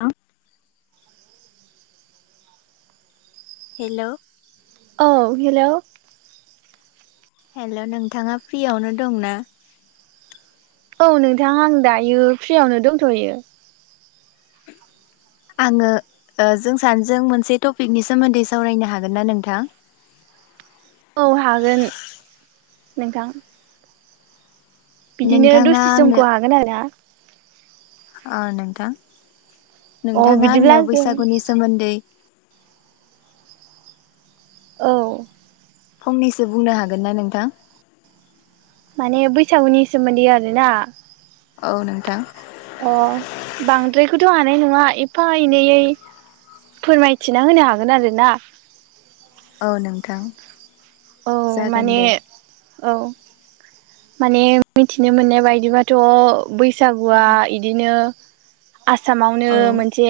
आ। हेलौ। औ hello. Hello नोंथाङा फ्रियावनो दंना? औ नोंथां आं दायो फ्रियावनो दोंथ'यो। आङो ओ जों सानजों मोनसे टपिकनि सोमोन्दै सावरायनो हागोन ना नोंथां? औ हागोन नोंथां। बिदिनो नोंथाङा दसे आंनो समखौ हागोन आरो ना। अ नोंथां अ नोंथाङा बिदिब्ला आंनो जों बैसागुनि सोमोन्दै औ। फंनैसो बुंनो हागोन ना नोंथां। माने बैसागुनि सोमोन्दै आरो ना। औ नोंथां। अ' बांद्रायखौथ' हानाय नङा एफा एनैयै फोरमायथिना होनो हागोन आरो ना‌ औ नोंथां। औ जागोन माने दे औ। माने मिथिनो मोननाय बायदिबाथ' बैसागुआ औ इदिनो आसामावनो औ मोनसे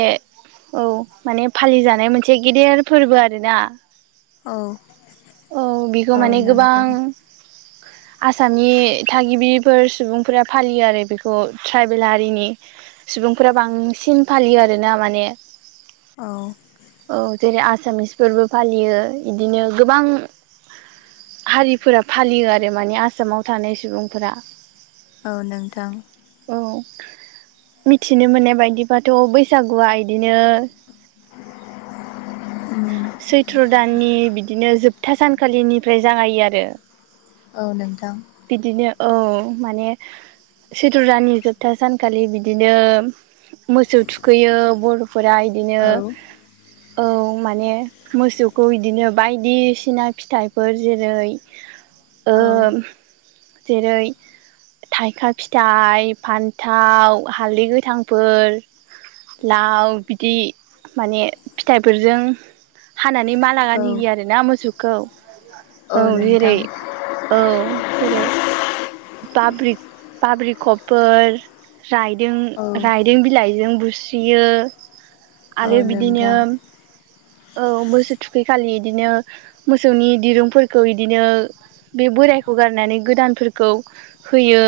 औ माने फालिजानाय मोनसे गेदेर फोरबो आरो ना। औ औ। बेखौ औ माने गोबां नोंथां आसामनि थागिबिफोर सुबुंफोरा फालियो आरो बेखौ ट्राइबेल हारिनि सुबुंफोरा बांसिन फालियो आरोना माने औ। औ जेरै आसामिस फोरबो फालियो इदिनो गोबां हारिफोरा फालियो आरो माने आसामाव थानाय सुबुंफोरा। औ नोंथां। औ मिथिनो मोननाय बायदिबाथ' बैसागुआ बिदिनो उम सैथ्र' दाननि बिदिनो जोब जोबथा सानखालिनिफ्राय जागायो आरो। औ नोंथां। बिदिनो औ माने। सिथुर दाननि जोबथा सानखालि बिदिनो मोसौ थुखैयो बर'फोरा इदिनो औ औ माने मोसौखौ बिदिनो बायदिसिना फिथाइफोर जेरै ओ औ। जेरै थाइखा फिथाइ, फान्थाव, हालदै गोथांफोर, लाव बिदि माने फिथाइफोरजों हानानै मान औ रागानि होयो आरोना मोसौखौ औ जेरै औ जेरै बाब्रिक'फोर औ रायदों बिलाइजों बुस्रियो औ आरो बिदिनो नोंथां औ मोसौ थुखैखालि इदिनो मोसौनि दिरुंफोरखौ इदिनो बे बोरायखौ गारनानै गोदानफोरखौ होयो।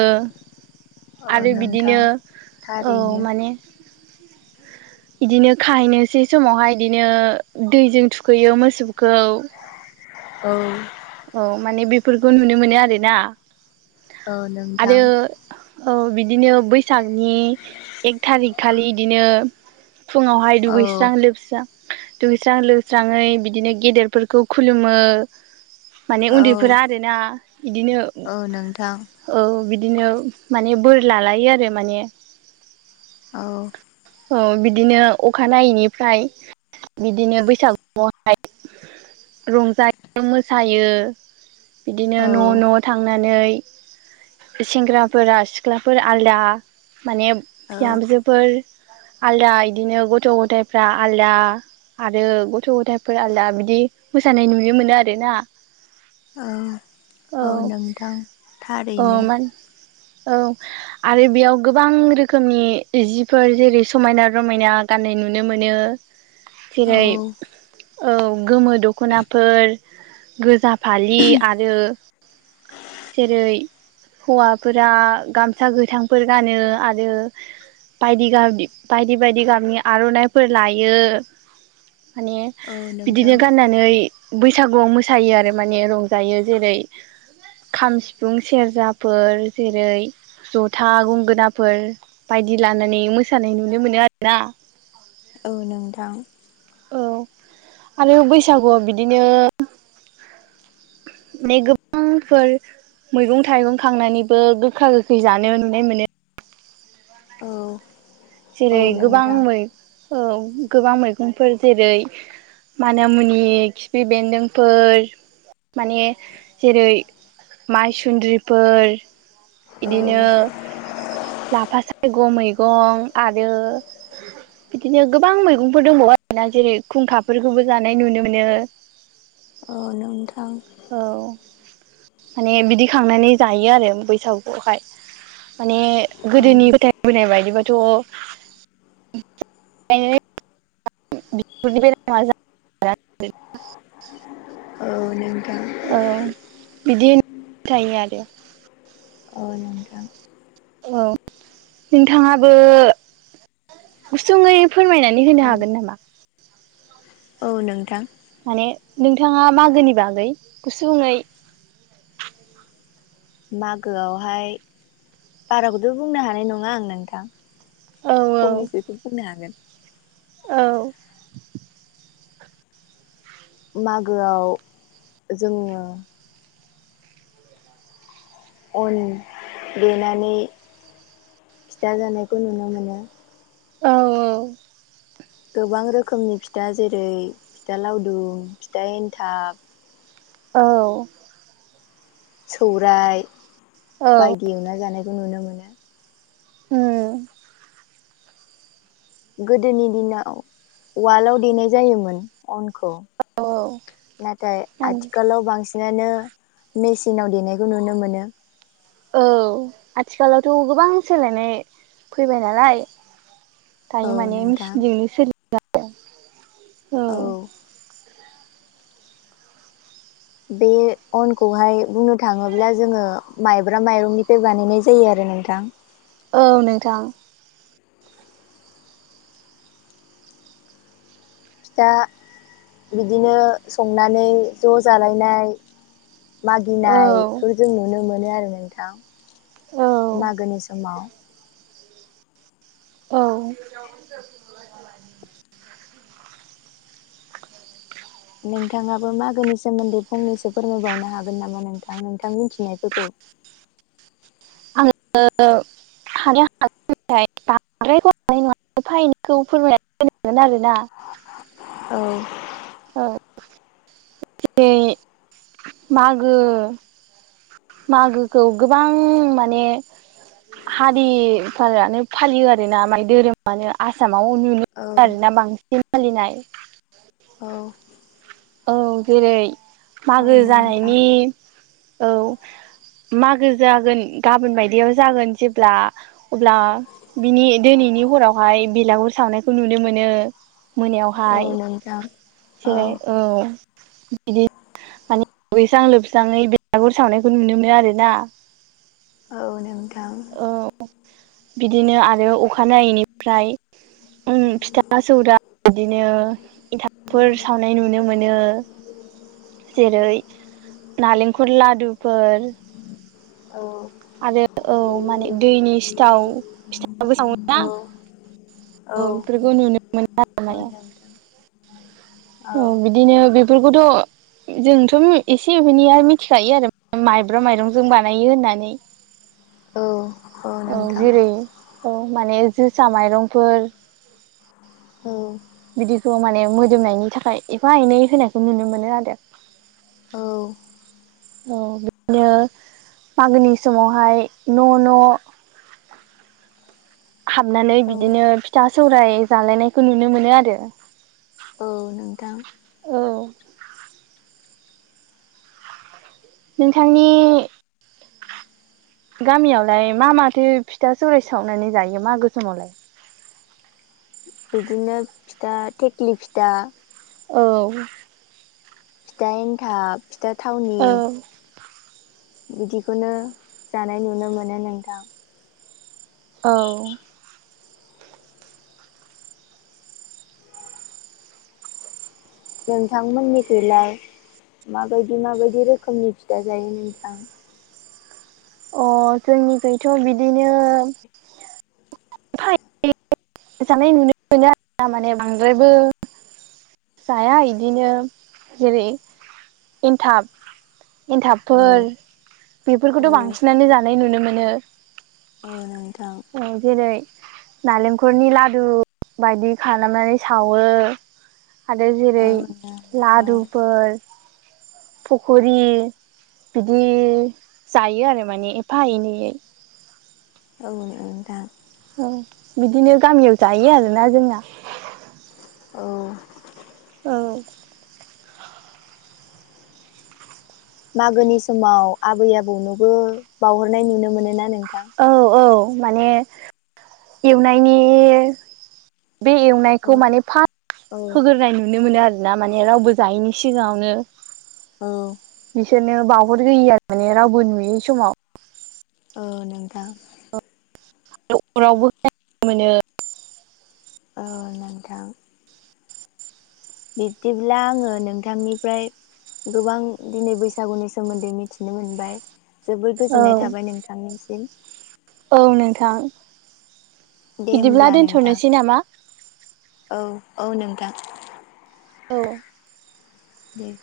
औ आरो नोंथां बिदिनो औ थारैनो माने बिदिनो खाहैनोसै समावहाय बिदिनो दैजों थुखैयो मोसौखौ औ। औ माने बेफोरखौ नुनो मोनो आरोना। औ नोंथां आरो औ बिदिनो बैसागनि एक थारिक खालि बिदिनो फुंङावहाय औ दुगैस्रां लोबस्रां दुगैस्राब लोस्राङै बिदिनो गेदेरफोरखौ खुलुमो। माने औ उन्दैफोरा आरोना बिदिनो। औ नोंथां। औ बिदिनो माने बोर लालायो आरो माने। औ। औ बिदिनो अखानायैनिफ्राय। बिदिनो बैसागुआवहाय रंजायो मो सायो बिदिनो औ न' न' थांनानै सेंग्राफोरा सिख्लाफोर आलदा माने औ बिहामजोफोर आलदा इदिनो गथ' गथायाइफ्रा आलदा आरो गथ' गथायफोर आलदा बिदि मोसानाय नुनो मोनो आरोना औ औ नोंथां औ थारैनो माने औ। आरो बेयाव गोबां रोखोमनि जिफोर जेरै, समायना रमायना गाननाय नुनो मोनो। औ जेरै, औ गोमो दख'नाफोर। गोजा फालि आरो जेरै- हौवाफोरा गामसा गोथांफोर गानो आरो बायदि बायदि गाबनि आर'नाइफोर लायो। माने औ नोंथां बिदिनो गाननानै बैसागुआव मोस मोसायो आरो माने रंजायो जेरै, खाम सिफुं सेरजाफोर जेरै जथा गंगोनाफोर बायदि लानानै मोसानाय नुनो मोनो आरोना। औ नोंथां। औ आरो बैसागुआव बिदिनो। माने गोबांफोर मैगं थाइगं खांनानैबो गोखा गोखै जानो नुनाय मोनो औ। औ जेरै गोबां नोंथां ओ गोबां मैगंफोर जेरै, माना मुनि खिफि बेन्दोंफोर माने जेरै माइसुन्द्रिफोर औ नोंथां बिदिनो औ लाफा सायग' मैगं आरो। बिदिनो गोबां मैगंफोर दंबावो आरोना जेरै खुंखाफोरखौबो जानाय नुनो मोनो। अ नोंथां। औ माने बिदि खांनानै जायो आरो बैसागुखौहाय। माने गोदोनि फोथायबोनाय बायदिबथ' [unintelligible] [unintelligible] [unintelligible] औ नंगौ। औ। बिदि होन [unintelligible] आरो औ नोंथां। औ नोंथाङाबो गुसुङै फोरमायनानै होनो औ हागोन नामा? औ नोंथां। माने नोंथाङा मागोनि बागै गुसुुङै। मागोआवहाय बाराबोथ' बुंनो हानाय नङा आं नोंथां। औ फंनैसोसो बुंनो हागोन। औ। मागोआव जोङो। अन देनानै फिथा जानायखौ नुनो मोनो। औ औ गोबां रोखोमनि फिथा जेरै, फिथा लावदुम, फिथा एन्थाब, औ। सौराय बायदि एवना जानायखौ नुनो मोनो। उम। गोदोनि दिनाव वाल्दआव देनाय जायोमोन। अनखौ औ नाथाय औ आथिखालाव बांसिन नानो मेसिनि नाव देनायखौ नुनो मोनो। औ आथिखालावथ' गोबां सोलायनाय फैबाय नालाय। दायो औ माने नोंथां मेसिनजोंनो सोलि औ। बे अनखौहाय बुंनो थाङोब्ला जोङो माइब्रा माइरंनिफ्राय बानायनाय जायो आरो नोंथां। औ नोंथां। फिथा बिदिनो संनानै ज' जालायनाय औ मागिनायखौ जों नुनो मोनो आरो नोंथां औ मागोनि समाव। औ। नोंथाङाबो मागोनि सोमोन्दै फंनैसो फोरमायबावनो हागोन नामा नोंथां नोंथां मिथिनायफोरखौ? औ। [unintelligible] ओमफ्राय बांद्रायबो हानाय नङा [unintelligible] फोरमायनानै होगोन आरोना औ। औ जेरै मागो मागोखौ गोबां माने हारिफोरानो फालियो आरोना माने धोरोमानो आसामाव नु औ आरोना बांसिन फालिनाय औ। औ जेरै औ मागो नोंथां जानायनि औ मागो जागोन गाबोन बायदियाव जागोन जेब्ला अब्ला बिनि दिनैनि हरावहाय बेलागुर सावनायखौ नुनो मोनो। औ मोनायावहाय नोंथां जेरै औ बिदि खालि दुगैस्रां-लोबस्राङै बेलागुर सावनायखौ नुनो मोनो आरोना। औ नोंथां। औ बिदिनो आरो अखानायैैनिफ्राय उम फिथा सौरा बिदिनो एनथाबफोर साव मोनो औ जेरै नालेंखल लादुफोर औ। आरो औ माने दैनि सिथाव फिथाबो सावो औ ना। औ बेफोरखौ नुनो मोनो आरो माने। नोंथां औ बिदिनो बेफोरखौथ' जोंथ' एसे एनैया मिथिखायो आरो माइब्रा माइरंजों बानायो होननानै। औ। औ जेरै औ माने जोसा माइरंफोर औ। बिदिखौ माने मोदोमनायनि थाखाय एफा एनै होनायखौ नुनो मोनो आरो। औ। औ बिदिनो मागोनि समावहाय न' न' हाबनानै औ बिदिनो फिथा सौराय जालायनायखौ नुनो मोनो आरो। औ नोंथां। औ। नोंथांनि गामियावलाय मा माथो फिथा सौराय सावनानै जायो मागो समोमावलाय? बिदिनो फिथा थेख्लि फिथा औ ‌ फिथा एन्थाब फिथा थावनि बिदिखौनो जानाय नुनो मोनो नोंथां। औ। नोंथांमोननिखैलाय माबायदि माबायदि रोखोमनि फिथा जायो नोंथां? अ जोंनिखैथ' बिदिनो [unintelligible] जानाय नुनो मोनो आरोना माने बांद्रायबो जाया इदिनो जेरै एन्थाब औ एन्थाबफोर औ बेफोरखौथ' बांसिनानो जानाय नुनो मोनो। औ नोंथां। औ जेरै। नारेंखलनि लादु बायदि खालामनानै सावो आरो जेरै औ नोंथां लदुफोर फखरि बिदि जायो आरो माने एफा एनैयै ओं नोंथां। औ बिदिनो गामियाव जायो आरोना जोंना। औ। औ। मागोनि समाव आबै आबौनोबो बावहरनाय नुनो मोनो ना नोंथां। औ औ माने एवनायनि। बे एवनायखौ औ माने औ फार्स्ट होग्रोनाय नुनो मोनो आरो। ना माने रावबो जायैनि सिगाङावनो। औ। बिसोरनो बावहर होयो आरो माने रावबो नुयै समाव। ओ नोंथां। न'खराव बो [unintelligible] मोनो ओ नोंथां। बिब्दिब्ला आङो नोंथांनिफ्राय। गोबां दिनै बैसागुनि सोमोन्दै मिथिनो मोनबाय। जोबोर औ गोजोननाय थाबाय नोंथांनिसिम। औ नोंथां दे बिदिब्ला होमब्ला नोंथां दोन्थ'नोसै नामा। औ औ नोंथां। औ। दे।